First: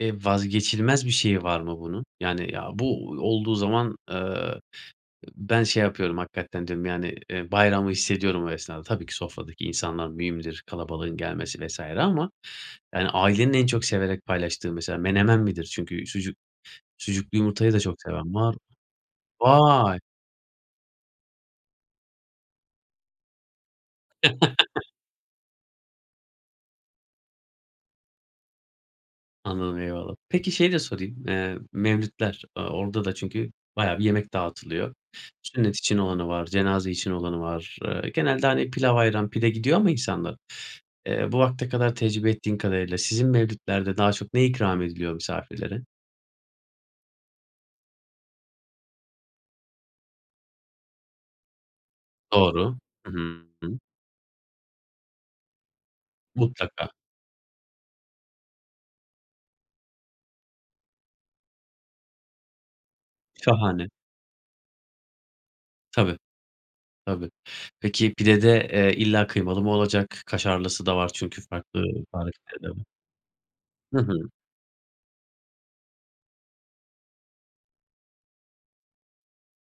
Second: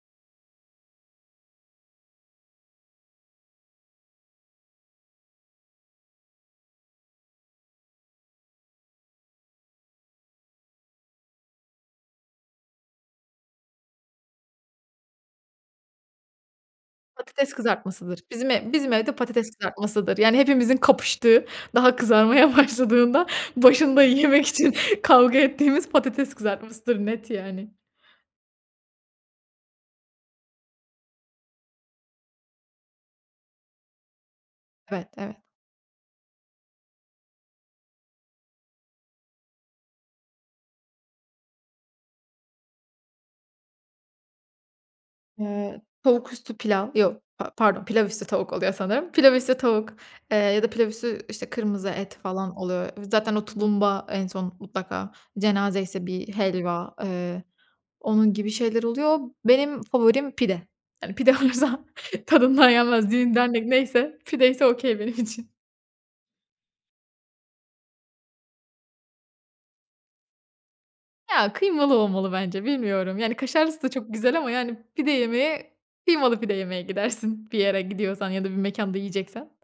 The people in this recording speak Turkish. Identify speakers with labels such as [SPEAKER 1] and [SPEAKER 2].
[SPEAKER 1] Eee, vazgeçilmez bir şeyi var mı bunun? Yani, "Ya, bu olduğu zaman, eee, ı ben şey yapıyorum, hakikaten diyorum, yani, eee, bayramı hissediyorum o esnada." Tabii ki sofradaki insanlar mühimdir, kalabalığın gelmesi vs. ama, yani, ailenin en çok severek paylaştığı mesela menemen midir? Çünkü sucuk sucuklu
[SPEAKER 2] Patates
[SPEAKER 1] yumurtayı da çok
[SPEAKER 2] kızartmasıdır.
[SPEAKER 1] seven
[SPEAKER 2] Bizim
[SPEAKER 1] var.
[SPEAKER 2] ev bizim evde patates
[SPEAKER 1] Vay!
[SPEAKER 2] kızartmasıdır. Yani, hepimizin kapıştığı, daha kızarmaya başladığında başında yemek için kavga ettiğimiz patates kızartmasıdır. Net, yani.
[SPEAKER 1] Anladım, eyvallah. Peki şeyi de sorayım: Eee, mevlitler, aaa, orada da çünkü bayağı bir yemek dağıtılıyor.
[SPEAKER 2] Evet, evet.
[SPEAKER 1] Sünnet için olanı var, cenaze için olanı var. Eee, genelde, hani, pilav, ayran, pide gidiyor ama insanlar. Eee, bu vakte kadar tecrübe ettiğin kadarıyla sizin mevlitlerde daha çok ne ikram ediliyor
[SPEAKER 2] Eee,
[SPEAKER 1] misafirlere?
[SPEAKER 2] tavuk üstü pilav. Yok, pa pardon, pilav üstü tavuk oluyor sanırım. Pilav üstü tavuk, eee, ya da pilav üstü, işte, kırmızı et falan
[SPEAKER 1] Doğru.
[SPEAKER 2] oluyor. V
[SPEAKER 1] Hı
[SPEAKER 2] zaten o
[SPEAKER 1] hı, hı.
[SPEAKER 2] tulumba en son mutlaka cenazeyse bir
[SPEAKER 1] Mutlaka.
[SPEAKER 2] helva, eee, onun gibi şeyler oluyor. Benim favorim pide. Yani, pide olursa tadından yenmez. Düğün dernek
[SPEAKER 1] Şahane.
[SPEAKER 2] neyse pide ise okay benim için.
[SPEAKER 1] Tabii. Tabii. Peki, pide de, eee, illa kıymalı mı olacak? Kaşarlısı da var çünkü
[SPEAKER 2] Ya,
[SPEAKER 1] farklı
[SPEAKER 2] kıymalı olmalı bence
[SPEAKER 1] tarifleride var.
[SPEAKER 2] bilmiyorum. Yani, kaşarlısı da
[SPEAKER 1] Hı
[SPEAKER 2] çok
[SPEAKER 1] hı.
[SPEAKER 2] güzel ama, yani, pide yemeye kıymalı pide yemeye gidersin. Bir yere gidiyorsan ya da bir mekânda yiyeceksen.